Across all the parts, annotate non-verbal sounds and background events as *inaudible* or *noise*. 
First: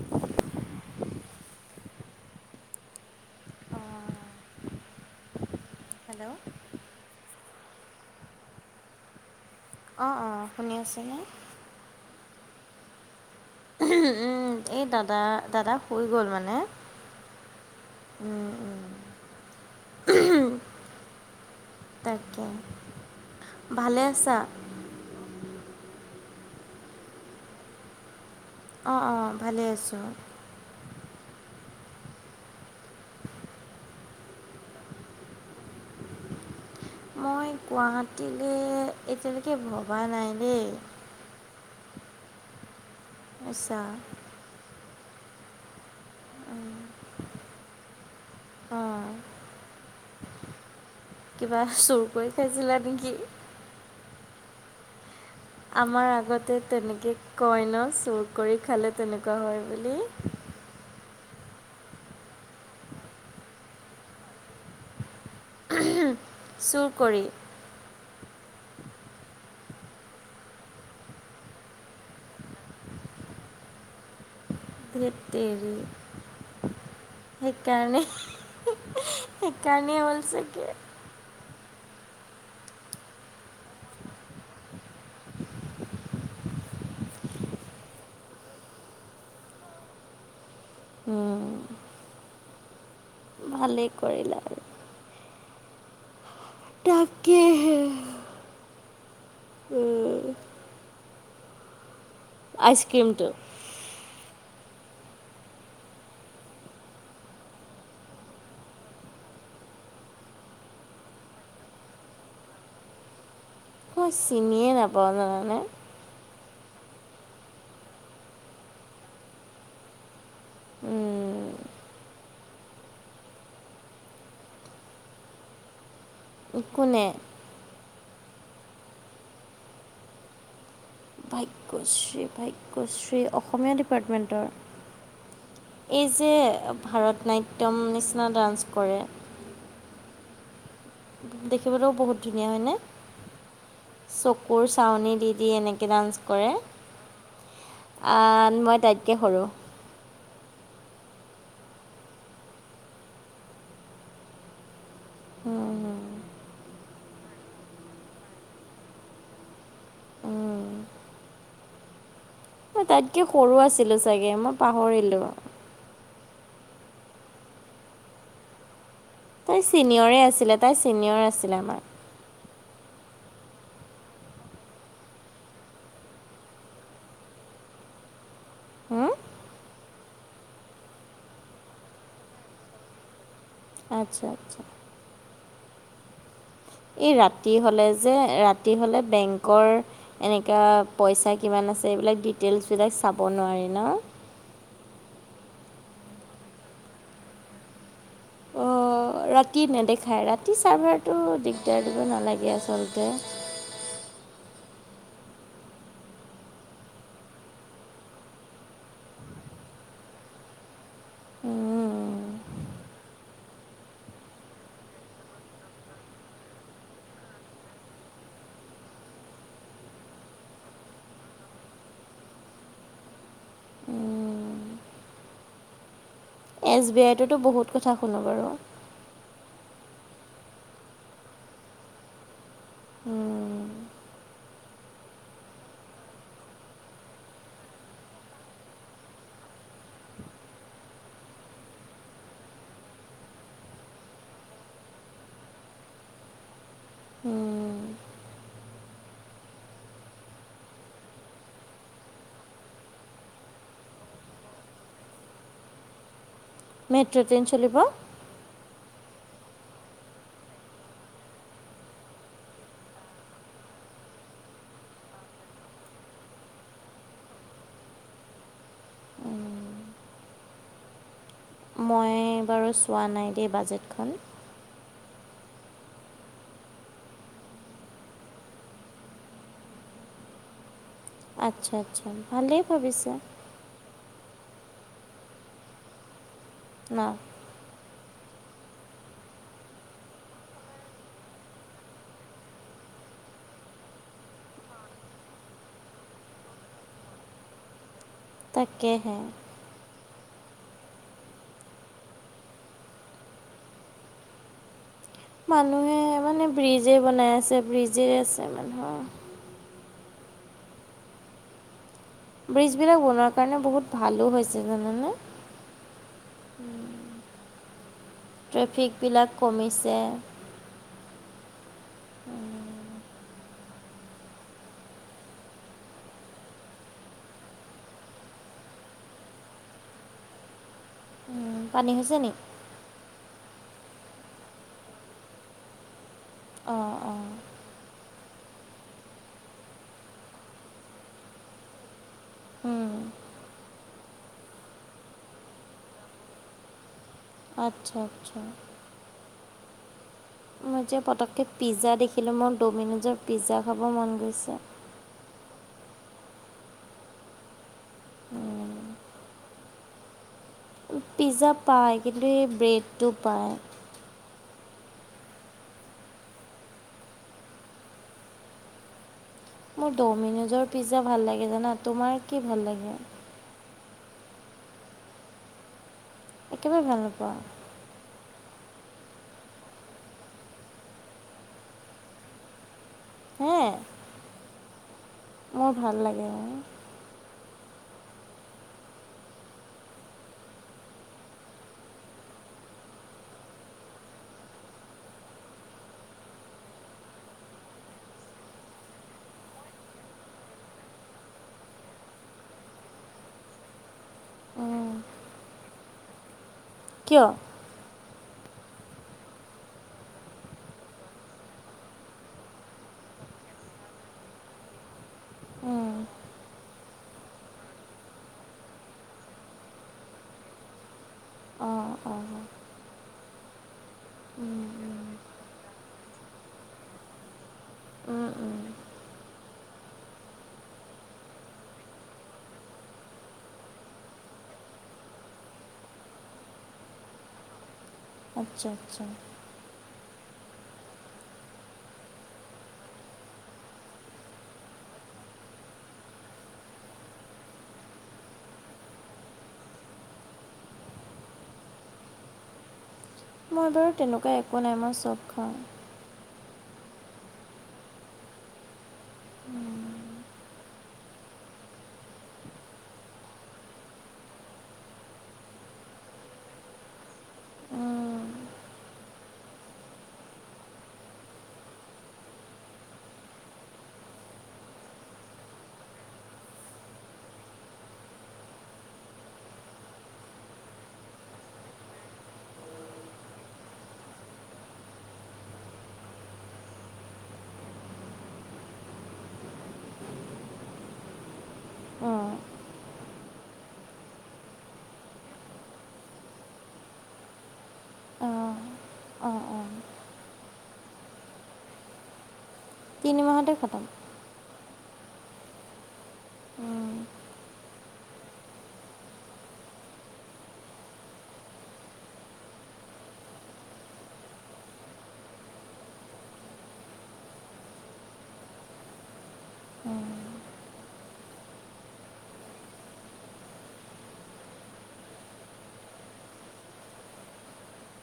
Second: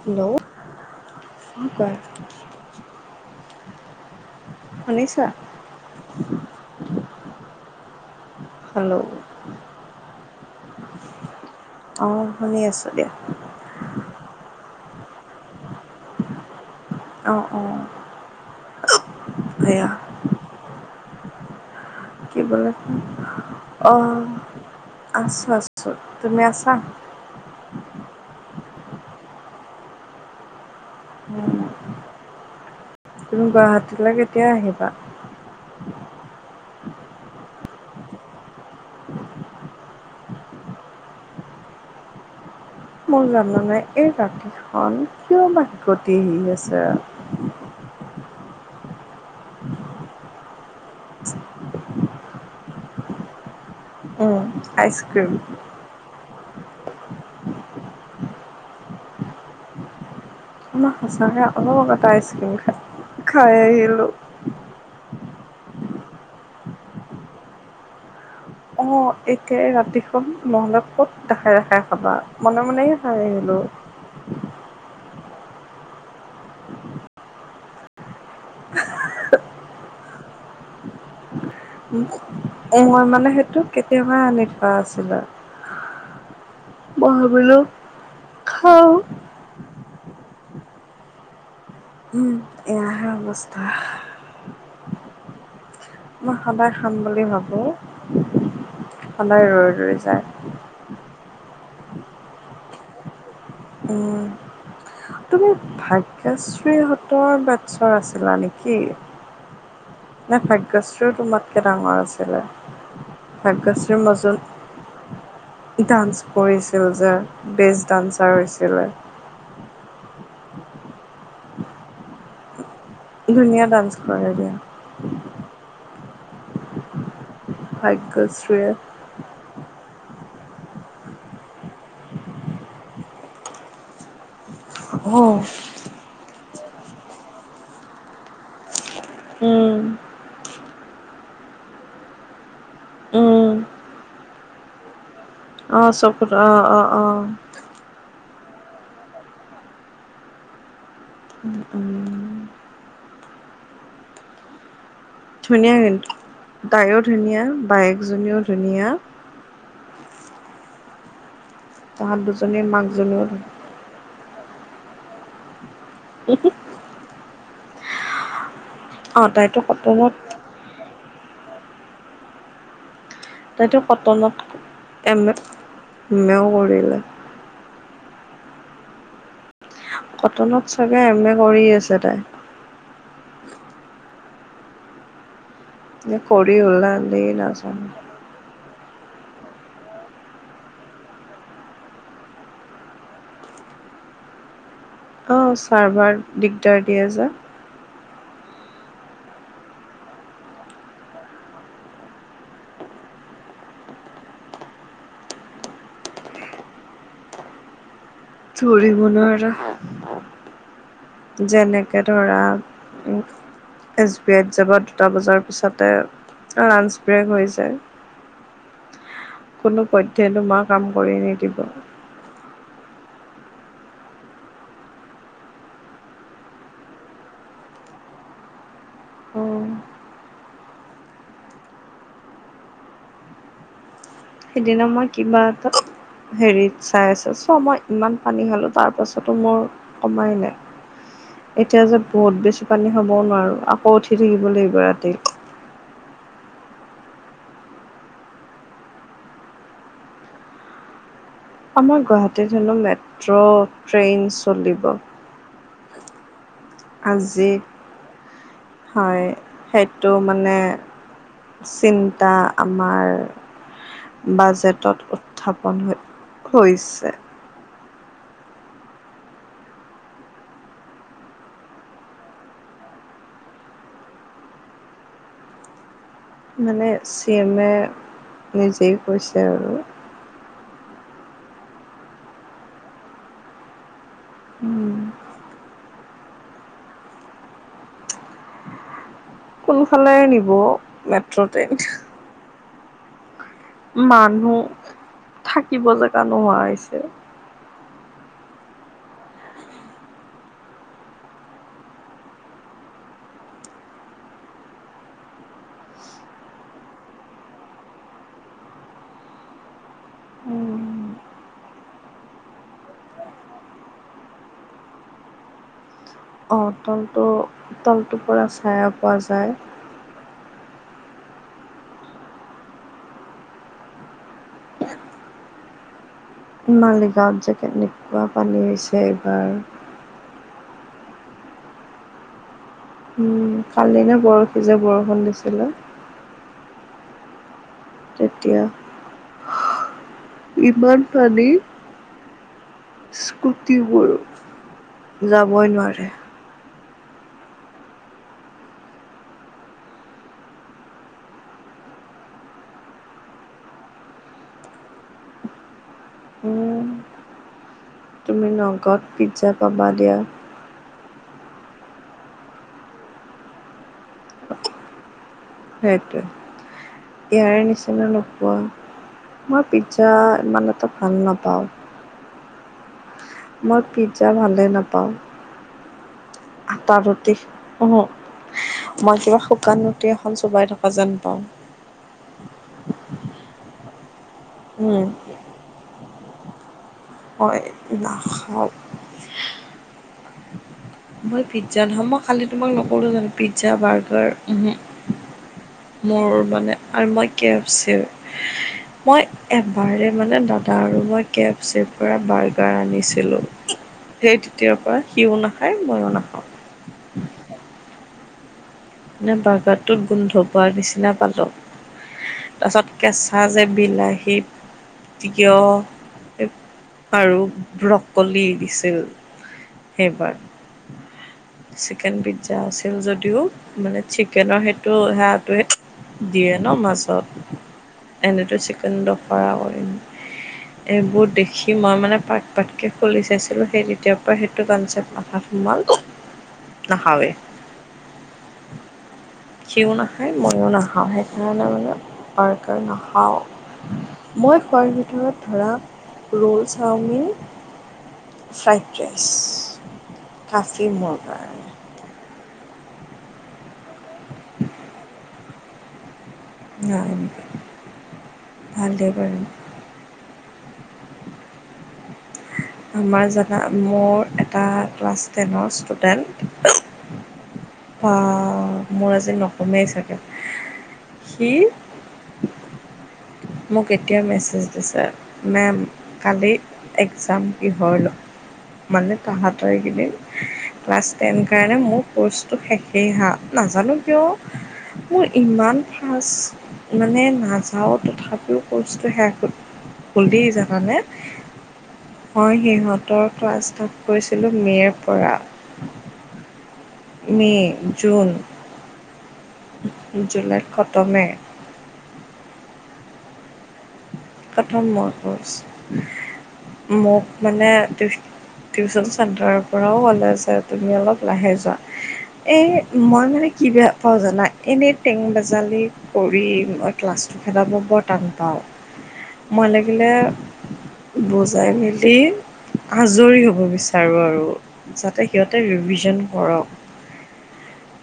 Hello, কাহা পৰ? শুনিছা? হেল্ল'। হেল্ল'। অঁ অঁ শুনি আছেনে? অঁ শুনি আছো দিয়া। এই দাদা দাদা শুই গ'ল মানে। অঁ অঁ উম উম সেয়া। *unintelligible* কি তাকে বোলে, ভালে অঁ আছা আছো আছো তুমি আছা? অঁ অঁ ভালে আছোঁ। উম। তুমি গুৱাহাটীলৈ কেতিয়া আহিবা? মই গুৱাহাটীলে এতিয়ালৈকে ভবা নাই দেই। মোৰ জানা আচ্ছা নাই এই ৰাতিখন কিয় বা হিকটি আহি আছে। অৱ। কিবা চুৰ কৰি খাইছিলা নেকি? উম। Ice cream. আমাৰ আগতে তেনেকে কয় ন চুৰ কৰি খালে তেনেকুৱা হয় বুলি। মই সঁচাকৈ অলপ এটা আইচক্ৰীম খাই খাই আহিলোঁ। চুৰ কৰি। অৱ। অৱ একে ৰাতিখন নহ'লে ক'ত দেখাই দেখাই খাবা মনে মনে খাই আহিলো। ধেৎতেৰি। সেইকাৰণে সেইকাৰণেই হ'ল চাগে। মই মানে সেইটো কেতিয়াবাই আনি থোৱা আছিলে। মই ভাবিলো খাওঁ। উম এয়া হে হ'ব। ভালেই কৰিলা আৰু মই সদায় খাম বুলি ভাবোঁ তাকেহে সদায় ৰৈ ৰৈ উম, যায়। আইচক্ৰমটো। উম। তুমি ভাগ্যশ্ৰীহঁতৰ বেটছৰ আছিলা নেকি? নে ভাগ্যশ্ৰীৰও তোমাতকে ডাঙৰ আছিলে? ভাগ্যশ্ৰীৰ মই মাজত, চিনিয়ে নাপাওঁ জানানে ডান্স কৰিছিল যে বেষ্ট ডান্সাৰ হৈছিলে। উম। ধুনীয়া ডান্স কৰে দিয়া। কোনে? ভাগ্যশ্ৰীয়ে। ভাগ্যশ্ৰী ভাগ্যশ্ৰী অসমীয়া ডিপাৰ্টমেণ্টৰ। অৱ। এই যে ভাৰতনাট্যম নিচিনা ডান্স কৰে। উম। দেখিবলৈও বহুত ধুনীয়া হয়নে উম, চকুৰ চাউনি দি সি এনেকে অ', ডান্স চকুত কৰে, অ', অ', অ', আ মই তাইতকৈ সৰু। উম উম। ধুনীয়া উম, কিন্তু তাইয়ো ধুনীয়া বাইকজনীও ধুনীয়া। উম। তাহত দুজনীৰ। মই তাইতকৈ মাকজনীও ধুনীয়া। সৰু আছিলো চাগে মই পাহৰিলোঁ। হিহি অ তাইতো তাই কটনত ছিনিয়ৰে আছিলে তাই ছিনিয়ৰ আছিলে আমাৰ। তাইটো কটনত থাকে এম এ এম এও কৰিলে। হো কটনত থাগে এম এ কৰি আছে তাই। আচ্ছা আচ্ছা। নে কৰি হ'ল না। এই ৰাতি হলে যে, ৰাতি হ'লে বেংকৰ এনেকুৱা পইচা কিমান আছে এইবিলাক, ডিটেইলছবিলাক চাব নোৱাৰি ন? অঁ ছাৰ্ভাৰ দিগদাৰ দিয়ে যে। অঁ ৰাতি নেদেখায়, ৰাতি চাৰ্ভাৰটো দিগদাৰ দিব নালাগে আচলতে ধৰিব নোৱাৰা, যেনেকে ধৰা এছ বি আইত যাব দুটা বজাৰ পিছতে অ লাঞ্চ স্প্ৰে হৈ যায়। কোনো পধ্যেই তোমাৰ কাম কৰি নিদিব। এছ বি আইটোতো বহুত কথা শুনোঁ বাৰু। অ সেইদিনা মই কিবা এটাত হেৰিত চাই আছোঁ, চ' মই ইমান পানী খালো তাৰ পাছতো মোৰ কমাই নাই। এতিয়া যে বহুত বেছি পানী খাবও নোৱাৰো, আকৌ উঠি থাকিব লাগিব ৰাতি। আমাৰ গুৱাহাটীত হেনো মেট্ৰ' ট্ৰেইন চলিব। মেট্ৰ' ট্ৰেইন আজি চলিব হয়, সেইটো মানে চিন্তা আমাৰ বাজেটত উত্থাপন হৈছে। মই বাৰু চোৱা নাই দেই বাজেটখন। মানে চি এমে নিজেই কৈছে আৰু। আচ্ছা আচ্ছা, ভালেই ভাবিছে। উম। ন? কোনফালে নিব মেট্ৰ' ট্ৰেইন? মানুহ থাকিব জেগা নোহোৱা হৈছে। তাকেহে মানুহে মানে ব্ৰিজেই বনাই আছে, ব্ৰিজে আছে মানুহৰ ব্ৰিজবিলাক বনোৱাৰ কাৰণে বহুত ভালো হৈছে জানানে? অ তলটো তলটোৰ পৰা চাইয়া পোৱা যায়। দে মালিগাঁৱত যে কেনেকুৱা পানী হৈছে এইবাৰ। পানী হৈছে নেকি? উম, কালি নে পৰহি যে বৰষুণ দিছিলে? অঁ অ তেতিয়া ইমান পানী স্কুটিবোৰ যাবই নোৱাৰে। আচ্ছা আচ্ছা। মই এতিয়া পটককৈ পিজ্জা দেখিলোঁ, মোৰ ড'মিন'জৰ পিজ্জা খাব মন গৈছে। উম, তুমি উম নগদ পিজ্জা পাবা দিয়া। পিজ্জা পায় কিন্তু, সেই ব্ৰেডটো পায়। সেইটো, ইয়াৰে নিচিনা নোপোৱা মই পিজ্জা ইমান এটা ভাল নাপাওঁ। তোমাক কি ভাল লাগে? মই পিজ্জা ভালেই নাপাওঁ। একেবাৰে আটা ভাল নোপোৱা ৰুটি, মই কিবা শুকান ৰুটি এখন চবাই থকা যেন পাওঁ। হেঁ হয়। মোৰ ভাল লাগে। হয়, নাখাওঁ। মই পিজ্জা নহয়। মই খালি তোমাক নকলোঁ জানো পিজ্জা, বাৰ্গাৰ উমহু মোৰ মানে আৰু মই কেফ চেভ্ মই এবাৰে মানে দাদা আৰু মই কেফ চেভাৰ বাৰ্গাৰ আনিছিলোঁ। সেই তেতিয়াৰ পৰা সিও নাখায়, মইও নাখাওঁ। কিয়? মানে বাৰ্গাৰটোত গোন্ধ পোৱাৰ নিচিনা পালোঁ। তাৰপিছত কেঁচা যে বিলাহী, তিয়ঁহ এই আৰু ব্ৰকলি দিছিল সেইবাৰ। অঁ অঁ চিকেনপিজ্জা আছিল যদিও মানে, চিকেনৰ সেইটো সেয়াটোৱে দিয়ে ন' মাছত। উম, এনেতো উম। চিকেন দফা কয়। এইবোৰ দেখি মই মানে পাৰ্ট পাৰ্টকে খুলি চাইছিলোঁ সেই তেতিয়াৰ পৰা সেইটো কনচেপ্ট ভাৱ সোমাল নাখাওৱে। আচ্ছা, আচ্ছা। সিও নাখায়, মইও নাখাওঁ সেইকাৰণে মানে বাৰ্গাৰ নাখাওঁ। মই খোৱাৰ ভিতৰত ধৰা roll chowmein fried rice coffee মোৰ কাৰণে। মোৰ বাৰু তেনেকুৱা একো নাই, মই চব খাওঁ। ন ' এনেকৈ ভালে বাৰু। আমাৰ জাগা মোৰ এটা ক্লাছ টেনৰ ষ্টুডেণ্ট বা মোৰ আজি নকমেই চাগে। সি মোক এতিয়া মেছেজ দিছে মেম্ কালি এক্সাম কিহৰ ল' মানে তাহাঁতৰ এইকেইদিন ক্লাছ টেন কাৰণে মোৰ ক'ৰ্চটো শেষেই হাঁ। নাজানোঁ কিয় মোৰ ইমান ফাৰ্ষ্ট মানে নাযাওঁ তথাপ্ টো কৰ্চটো শেষ হ'ল। সুধি জানানে? উম, মই সিহঁতৰ ক্লাছ ষ্টাৰ্ট কৰিছিলোঁ মে'ৰ পৰা। মে', জুন অঁ অঁ, অঁ। জুলাইত খতমে। তিনি মাহতে খতম? খতম মোৰ কৰ্চ। উম, মোক মানে টিউচ টিউচন চেণ্টাৰৰ পৰাও ক'লে যে তুমি অলপ লাহে যোৱা। এই মই মানে কি বেয়া পাওঁ জানা? এনে টেং- বেজালি কৰি মই ক্লাছটো খেদাব বৰ টান পাওঁ। মই লাগিলে বুজাই মেলি আজৰি হ'ব বিচাৰো আৰু। যাতে সিহঁতে ৰিভিজন কৰক।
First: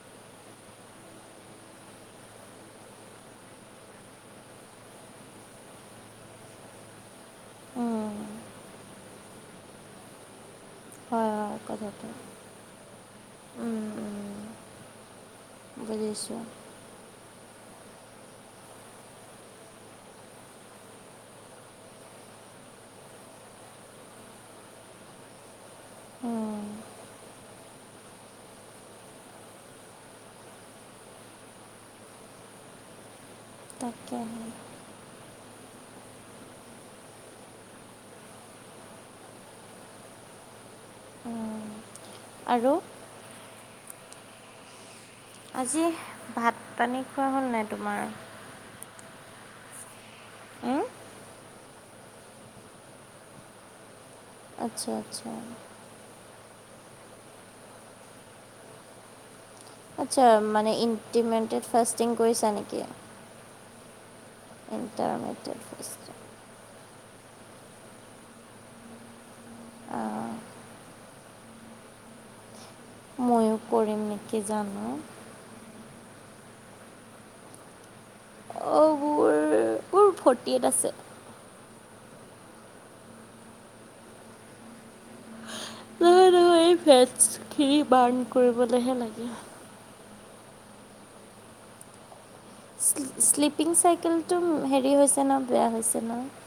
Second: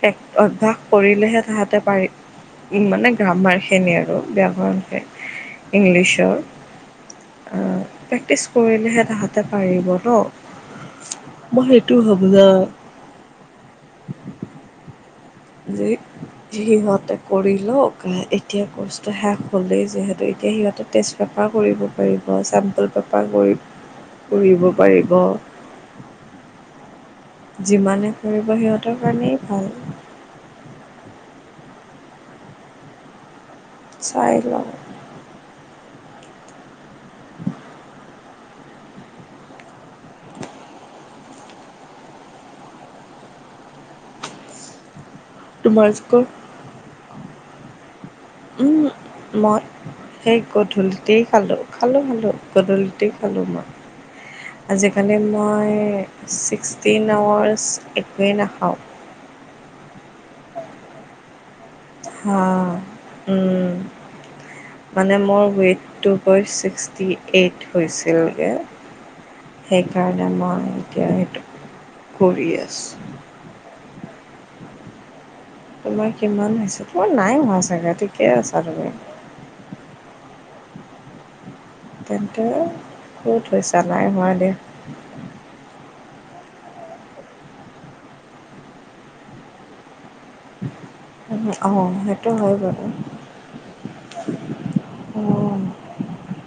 এক অভ্যাস কৰিলেহে তাহাঁতে পাৰি মানে গ্ৰামাৰখিনি আৰু ব্যাকৰণখিনি ইংলিছৰ। অঁ--প্ৰেক্টিছ কৰিলেহে তাহাঁতে পাৰিব ন'। হয় হয় মই সেইটো কথাটো ভাৱোঁ জানা। উম, উম, *unintelligible* বুজিছোঁ কৰি লওঁ এতিয়া কৰ্চটো শেষ হ'লেই যিহেতু এতিয়া সিহঁতেৰ তেজ পেপাৰ কৰিব *unintelligible* উম, যিমানে কৰিব সিহঁতৰ কাৰণেই ভাল তাকেহে চাইলওঁ *unintelligible* উম, আৰু আজি তোমালোকৰ ভাত পানী খোৱা হ'ল নাই তোমাৰ ও মত সেই উম, গধূলিতে খালো খালো খালো গধূলিতেই খালো মই আচ্ছা আজিকালি আচ্ছা মই ছিক্সটিন আৱাৰ্চ একোৱেই নাখাওঁ হা *unintelligible* উম মানে মোৰ ইণ্টাৰমিটেড ওএত ফাষ্টিং টো ছিক্সটি এইট হৈছিলগৈ অঁ সেইকাৰণে ম এতি কৰিয়ছ ময়ো কৰিম নেকি জানো। তোমাৰ কিমান হৈছে তোমাৰ নাই হোৱা চাগে ঠিকে আছা তুমি। অ' মোৰ মোৰ ফৰ্টি এইট আছে। তেন্তে ক'ত হৈছা নাই হোৱা দে। নহ নহয় এই ফেটছ খিনি বাৰ্ণ কৰিবলৈ হে লাগে। আহ সেইটো হয় বাৰু। শ্লিপিং চাইকেলটো হেৰি হৈছে ন অঁ বেয়া হৈছে ন।